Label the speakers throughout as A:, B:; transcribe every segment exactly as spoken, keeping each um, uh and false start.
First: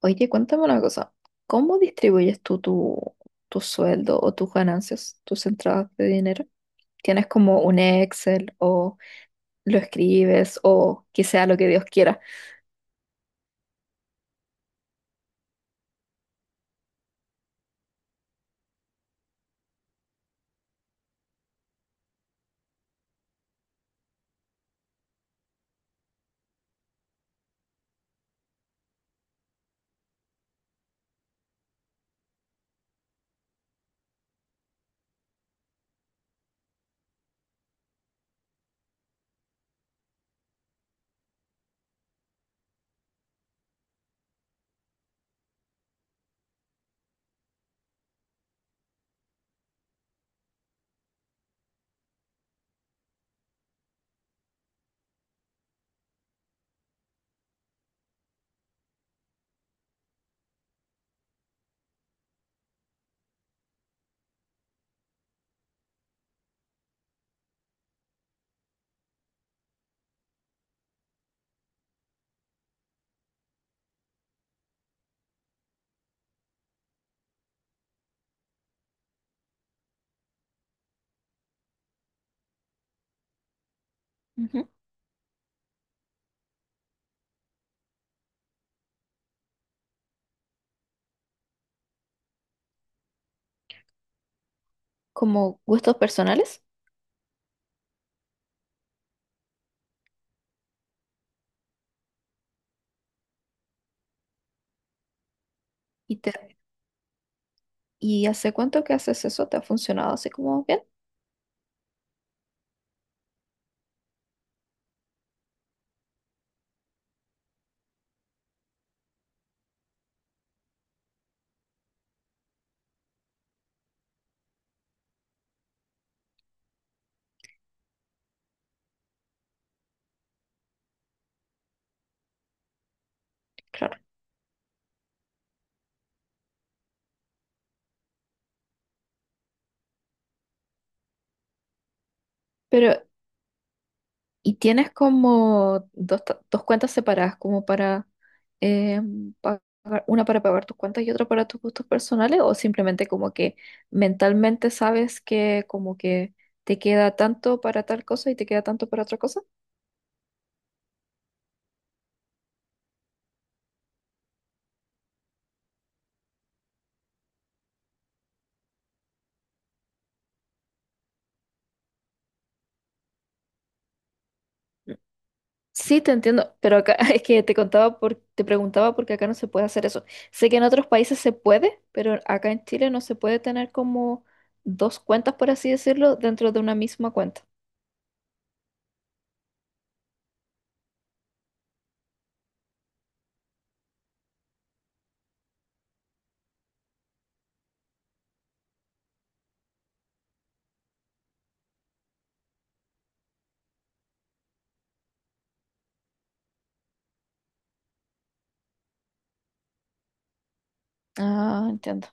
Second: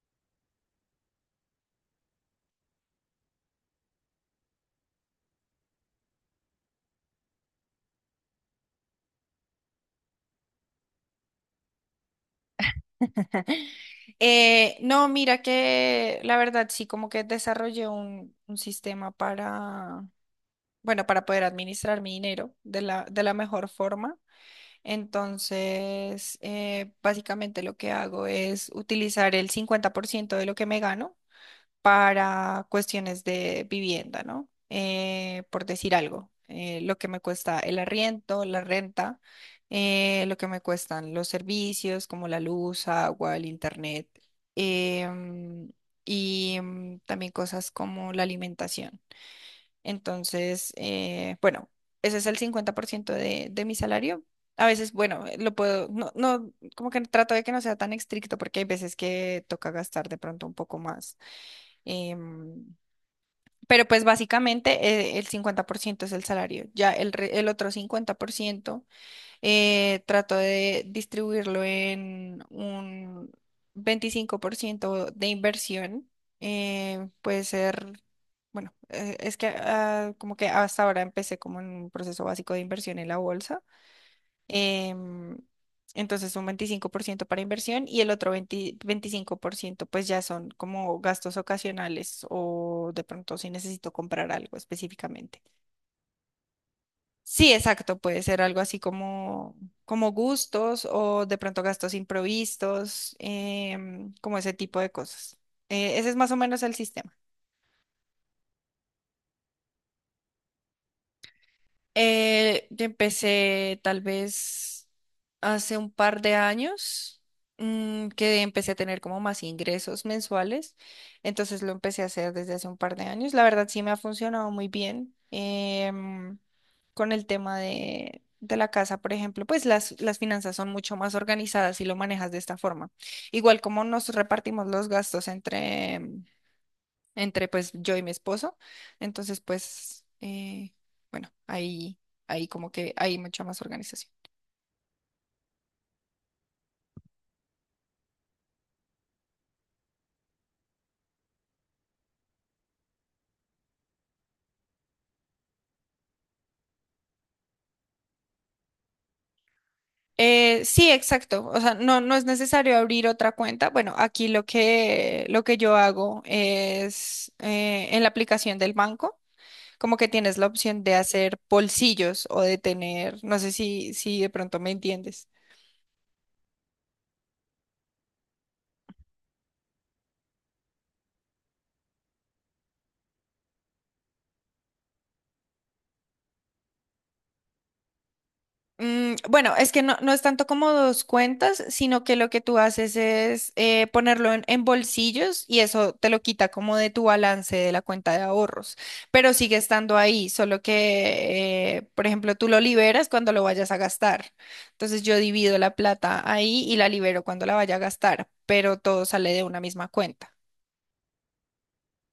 A: Oye, cuéntame una cosa. ¿Cómo distribuyes tú tu, tu sueldo o tus ganancias, tus entradas de dinero? ¿Tienes como un Excel o lo escribes o que sea lo que Dios quiera?
B: Eh, no, mira que la verdad sí, como que desarrollé un, un sistema para, bueno, para poder administrar mi dinero de la, de la mejor forma. Entonces, eh, básicamente lo que hago es utilizar el cincuenta por ciento de lo que me gano para cuestiones de vivienda, ¿no? Eh, por decir algo, eh, lo que me cuesta el arriendo, la renta, eh, lo que me cuestan los servicios como la luz, agua, el internet, em, y em, también cosas como la alimentación. Entonces, eh, bueno, ese es el cincuenta por ciento de, de mi salario. A veces, bueno, eh, lo puedo, no, no, como que trato de que no sea tan estricto porque hay veces que toca gastar de pronto un poco más. Em, pero pues básicamente eh, el cincuenta por ciento es el salario. Ya el, re- el otro cincuenta por ciento eh, trato de distribuirlo en un veinticinco por ciento de inversión. Eh, puede ser, bueno, eh, es que ah, como que hasta ahora empecé como en un proceso básico de inversión en la bolsa.
A: Ujú.
B: Em, entonces un veinticinco por ciento para inversión y el otro veinte veinticinco por ciento pues ya son como gastos ocasionales o de pronto si necesito comprar algo específicamente.
A: Como gustos personales.
B: Sí, exacto, puede ser algo así como, como gustos o de pronto gastos imprevistos, em, como ese tipo de cosas. Eh, ese es
A: ¿Y,
B: más o
A: te,
B: menos el sistema.
A: y hace cuánto que haces eso? ¿Te ha funcionado así como bien?
B: Eh, yo empecé tal vez hace un par de años, mm, que empecé a tener como más ingresos mensuales, entonces lo empecé a hacer desde hace un par de años. La verdad sí me ha funcionado muy bien, em, con el tema de, de la casa, por ejemplo, pues las, las finanzas son mucho más organizadas si lo manejas de esta forma. Igual como
A: Claro.
B: nos repartimos los gastos entre, entre pues yo y mi esposo. Entonces, pues, eh, bueno, ahí, ahí como que
A: Pero
B: hay mucha más organización.
A: y tienes como dos, ta- dos cuentas separadas, como para eh, pagar, una para pagar tus cuentas y otra para tus gustos personales, o simplemente como que mentalmente sabes que como que te queda tanto para tal cosa y te queda tanto para otra cosa.
B: Eh, sí, exacto. O sea, no, no es necesario abrir otra cuenta. Bueno, aquí lo que, lo que yo hago es eh, en la aplicación del banco, como que tienes la opción de hacer bolsillos o de tener, no sé si, si de pronto me entiendes.
A: Sí, te entiendo, pero acá es que te contaba por, te preguntaba porque acá no se puede hacer eso. Sé que en otros países se puede, pero acá en Chile no se puede tener como dos cuentas, por así decirlo, dentro de una misma cuenta.
B: Mm, bueno, es que no, no es tanto como dos cuentas, sino que lo que tú haces es eh, ponerlo en, en bolsillos y eso te lo quita como de tu balance de la cuenta de ahorros, pero sigue estando ahí, solo que, eh, por ejemplo, tú lo liberas cuando lo vayas a gastar. Entonces yo divido la plata ahí y la libero cuando la vaya a gastar, pero todo sale de una misma cuenta.
A: Ah, entiendo.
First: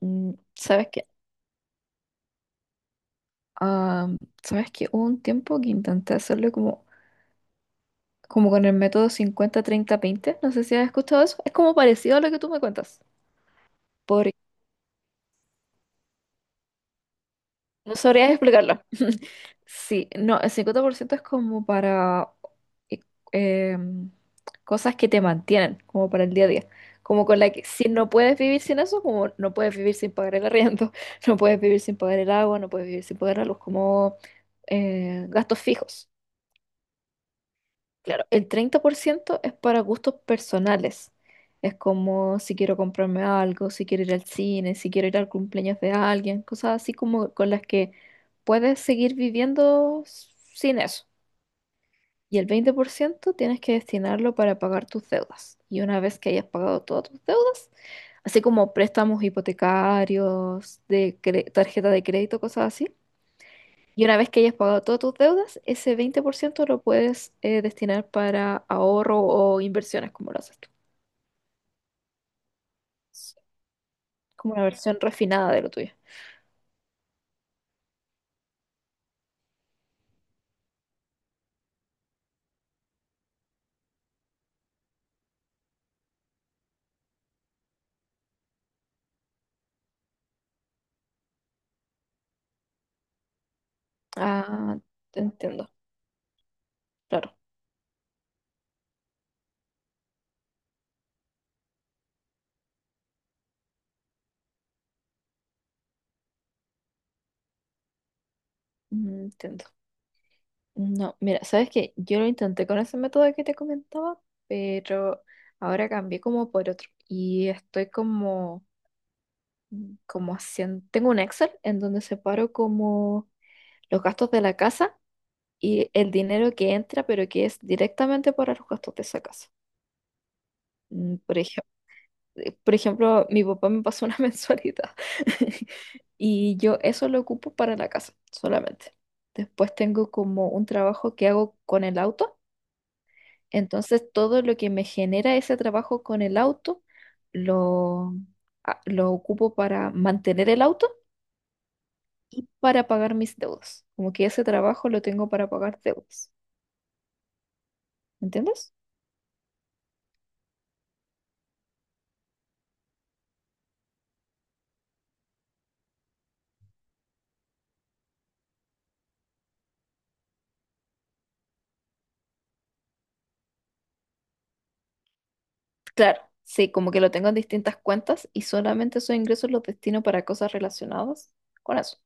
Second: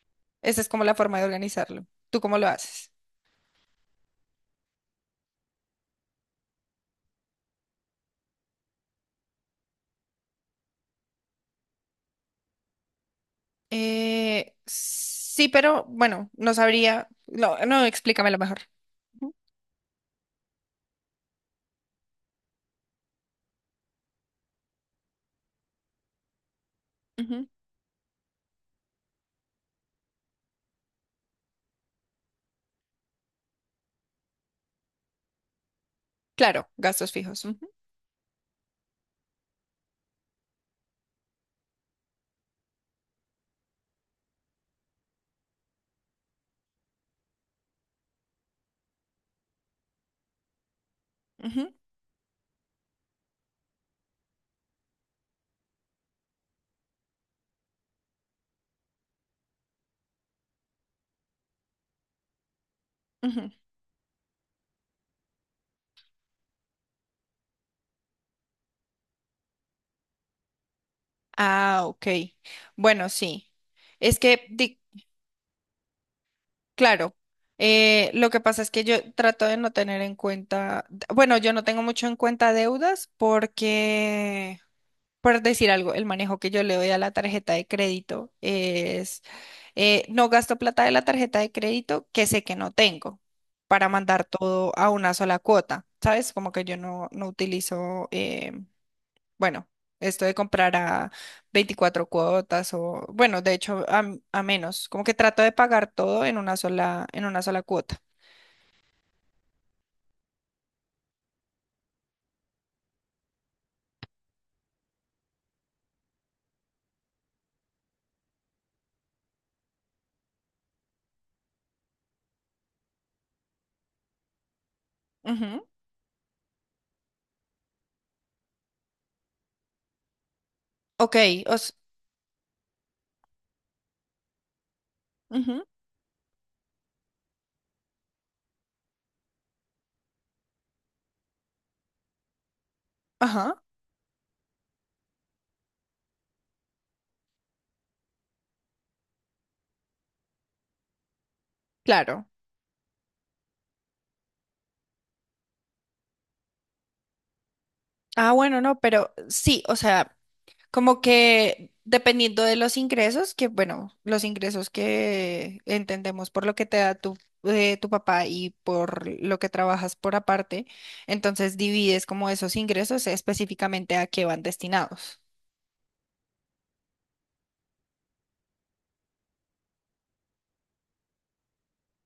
A: Mm,
B: Esa es como
A: ¿sabes
B: la
A: qué?
B: forma de organizarlo. ¿Tú cómo lo haces?
A: Ah, ¿sabes que hubo un tiempo que intenté hacerlo como, como con el método cincuenta treinta veinte? No sé si has escuchado eso. Es como parecido a lo que tú me cuentas. Por...
B: Eh, sí, pero bueno, no sabría. No, no,
A: No sabría
B: explícamelo mejor.
A: explicarlo. Sí, no, el cincuenta por ciento es como para eh, em, cosas que te mantienen, como para el día a día. Como con
B: Ujú.
A: la que si no puedes vivir sin eso, como no puedes vivir sin pagar el arriendo, no puedes vivir sin pagar el agua, no puedes vivir sin pagar la luz, como eh, gastos fijos.
B: Claro, gastos fijos. Ujú,
A: Claro, el treinta por ciento es para gustos personales. Es como si quiero comprarme algo, si quiero ir al cine, si quiero ir al cumpleaños de alguien, cosas así como con las que puedes seguir viviendo s- sin eso.
B: ujú,
A: Y el veinte por ciento tienes que destinarlo para pagar tus deudas. Y una vez que hayas pagado todas tus deudas, así como préstamos hipotecarios, de cre- tarjeta de crédito, cosas así,
B: ujú.
A: y una vez que hayas pagado todas tus deudas, ese veinte por ciento lo puedes eh, destinar para ahorro o inversiones, como lo haces tú.
B: Ah, ok. Bueno,
A: Es
B: sí. Es que,
A: como una
B: di-
A: versión refinada de lo tuyo.
B: claro, eh, lo que pasa es que yo trato de no tener en cuenta, d- bueno, yo no tengo mucho en cuenta deudas porque, por decir algo, el manejo que yo le doy a la tarjeta de crédito es, eh, no gasto plata de la tarjeta de crédito que sé que no tengo para mandar todo
A: Ah,
B: a una
A: te
B: sola
A: entiendo,
B: cuota, ¿sabes? Como que yo no, no
A: claro.
B: utilizo... eh, bueno, esto de comprar a veinticuatro cuotas o, bueno, de hecho, a, m- a menos. Como que trato de pagar todo en una sola, en una sola cuota.
A: Mm, entiendo. No, mira, sabes que yo lo intenté con ese método que te comentaba, pero ahora cambié como por otro. Y estoy como, como haciendo, tengo un Excel en donde separo como los gastos de la casa
B: Ujú.
A: y el dinero que entra, pero que es directamente para los gastos de esa casa.
B: Ok,
A: Mm, por ejemplo,
B: os,
A: por ejemplo, mi papá me pasó una mensualidad
B: ujú,
A: y yo eso lo ocupo para la casa solamente. Después tengo como un trabajo que hago con el auto,
B: ajá,
A: entonces todo lo que me genera ese trabajo con el auto lo, a- lo ocupo para mantener el auto
B: claro.
A: y para pagar mis deudas. Como que ese trabajo lo tengo para pagar deudas.
B: Ah, bueno,
A: ¿Entiendes?
B: no, pero sí, o sea, como que dependiendo de los ingresos, que bueno, los ingresos que entendemos por lo que te da tu, eh, tu papá y por lo que trabajas por aparte, entonces divides como esos ingresos específicamente a qué van destinados.
A: Claro, sí, como que lo tengo en distintas cuentas y solamente esos ingresos los destino para cosas relacionadas con eso.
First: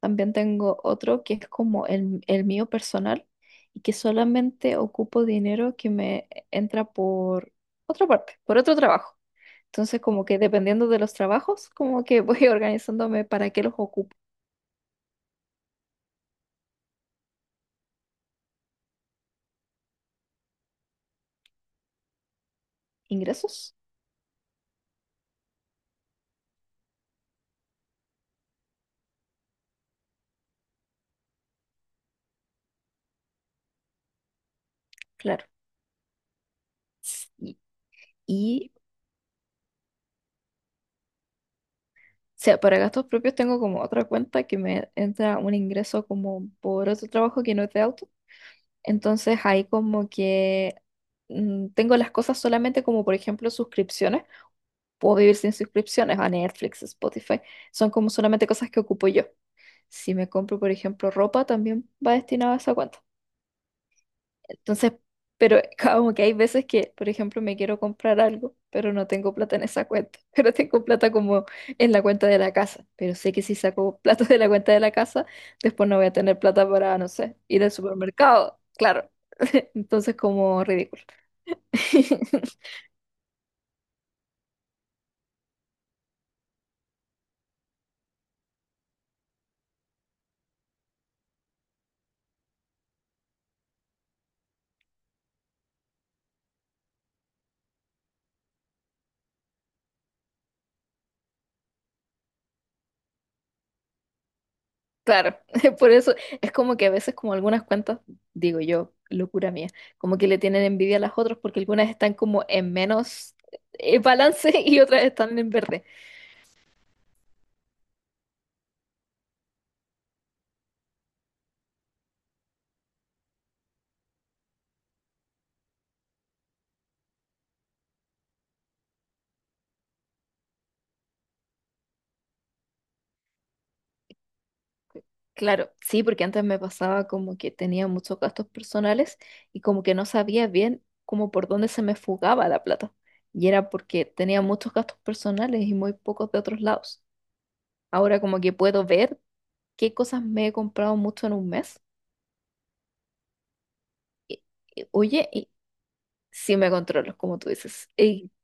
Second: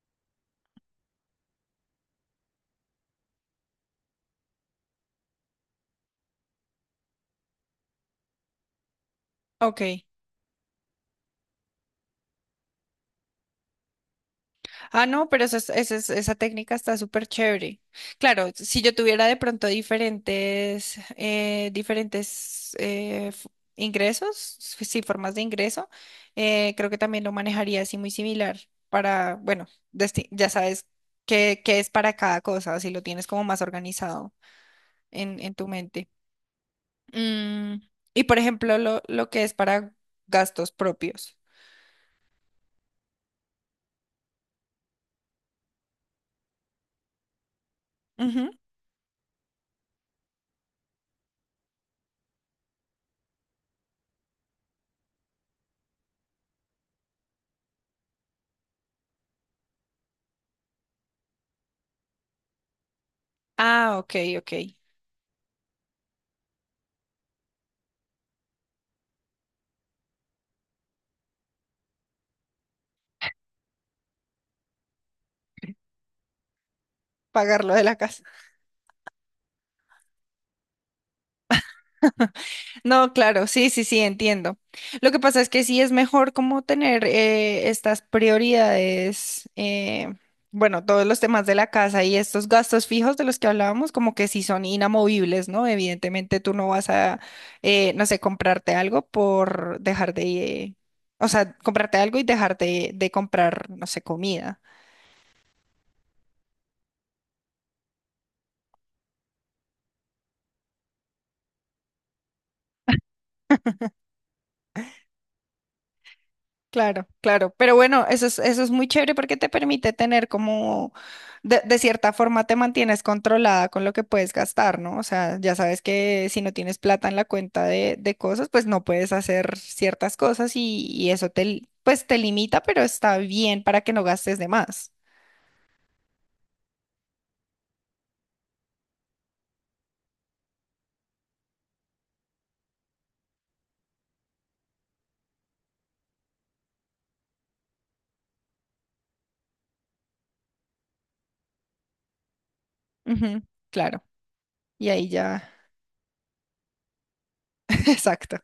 A: También tengo otro que es como el, el mío personal y que solamente ocupo dinero que me entra por otra parte, por otro trabajo.
B: Ok.
A: Entonces, como que dependiendo de los trabajos, como que voy organizándome para qué los ocupo.
B: Ah, no, pero esa, es- esa, es- esa técnica está súper chévere. Claro, si yo tuviera de pronto diferentes, eh, diferentes eh, f-
A: Ingresos,
B: ingresos, s- sí, formas de ingreso, eh, creo que también lo manejaría así muy similar para, bueno, desti- ya sabes qué, qué es para cada cosa, si lo tienes como más organizado en,
A: claro.
B: en tu mente.
A: Y,
B: Mm, y por
A: y,
B: ejemplo,
A: o
B: lo, lo que es para gastos propios.
A: sea, para gastos propios tengo como otra cuenta que me entra un ingreso como por otro trabajo que no es de autos.
B: Ujú.
A: Entonces ahí como que mm, tengo las cosas solamente como por ejemplo suscripciones. Puedo vivir sin suscripciones a Netflix, Spotify. Son como solamente cosas que ocupo yo. Si me compro por ejemplo ropa, también va destinada a esa cuenta.
B: Ah, ok, ok.
A: Entonces, pero como que hay veces que, por ejemplo, me quiero comprar algo, pero no tengo plata en esa cuenta, pero tengo plata como en la cuenta de la casa, pero sé que si saco plata de la cuenta de la casa, después no voy a tener plata para, no sé, ir
B: Pagar
A: al
B: lo de la casa.
A: supermercado, claro. Entonces, como ridículo.
B: No, claro, sí, sí, sí, entiendo. Lo que pasa es que sí es mejor como tener eh, estas prioridades, eh, bueno, todos los temas de la casa y estos gastos fijos de los que hablábamos, como que sí son inamovibles, ¿no? Evidentemente tú no vas a, eh, no sé, comprarte algo por dejar de, eh, o sea, comprarte algo y dejar de, de comprar, no sé, comida.
A: Claro, por eso es como que a veces como algunas cuentas, digo yo, locura mía, como que le tienen envidia a las otras porque algunas están como en menos eh, balance y otras están en verde.
B: Claro, claro, pero bueno, eso es, eso es muy chévere porque te permite tener como, de, de cierta forma te mantienes controlada con lo que puedes gastar, ¿no? O sea, ya sabes que si no tienes plata en la cuenta de, de cosas, pues no puedes hacer ciertas cosas y, y eso te, li- pues te limita, pero está bien para que no gastes de más.
A: Claro, sí, porque antes me pasaba como que tenía muchos gastos personales y como que no sabía bien como por dónde se me fugaba la plata. Y era porque tenía muchos gastos personales y muy pocos de otros lados. Ahora como que puedo ver qué cosas me he comprado mucho en un mes.
B: Ujú, claro,
A: Y- y,
B: y ahí
A: oye, y
B: ya,
A: sí me controlo, como tú dices. Y
B: exacto.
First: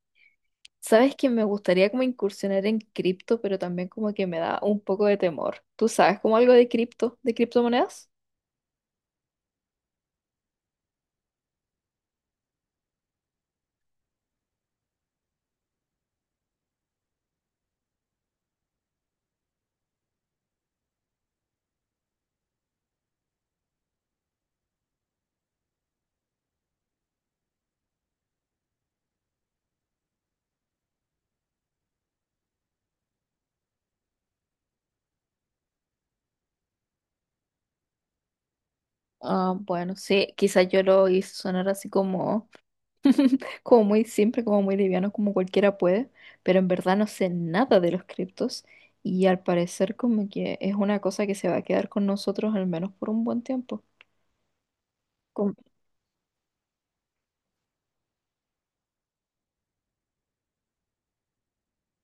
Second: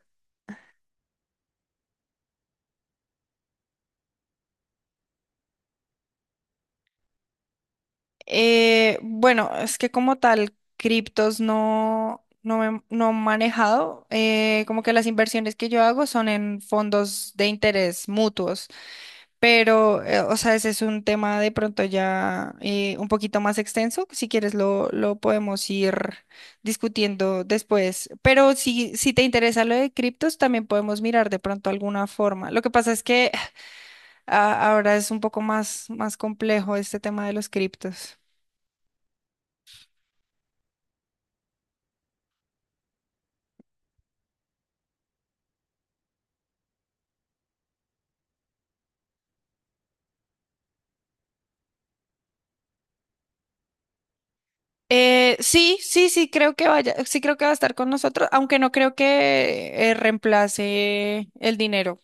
A: sabes que me gustaría como incursionar en cripto, pero también como que me da un poco de temor. ¿Tú sabes como algo de cripto, de criptomonedas?
B: Eh, bueno, es que como tal, criptos no, no, me- no he manejado. Eh, como que las inversiones que yo hago son en fondos de interés mutuos, pero, eh, o sea, ese es un tema de pronto ya eh, un poquito más extenso. Si quieres, lo, lo podemos ir discutiendo después. Pero si, si te interesa lo de criptos, también podemos mirar de pronto alguna forma. Lo que pasa es que ah, ahora es un poco más, más complejo este tema de los criptos.
A: Ah, bueno, sí, quizás yo lo hice sonar así como, como muy simple, como muy liviano, como cualquiera puede, pero en verdad no sé nada de los criptos y al parecer como que es una cosa que se va a quedar con nosotros al menos por un buen tiempo.
B: Eh,
A: Com-
B: sí, sí, sí creo que vaya, sí creo que va a estar con nosotros, aunque no creo que eh, reemplace el dinero,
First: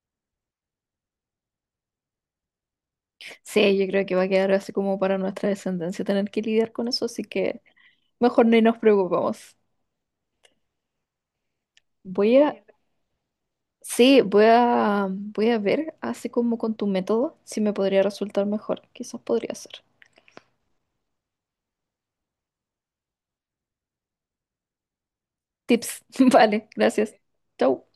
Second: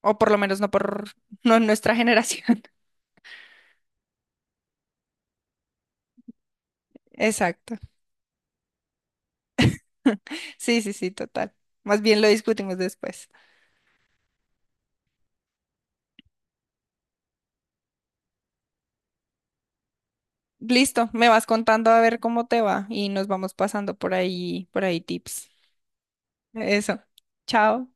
B: o por lo menos no por no en nuestra generación.
A: sí, yo creo que va a quedar así como para nuestra descendencia tener que lidiar con eso, así que
B: Exacto.
A: mejor ni nos preocupamos.
B: Sí, sí, sí, total. Más bien lo
A: Voy a,
B: discutimos después.
A: sí, voy a, voy a ver así como con tu método si me podría resultar mejor, quizás podría ser.
B: Listo, me vas contando a ver cómo te va y nos vamos pasando por ahí, por ahí tips.
A: Tips, vale,
B: Eso.
A: gracias. Chau.
B: Chao.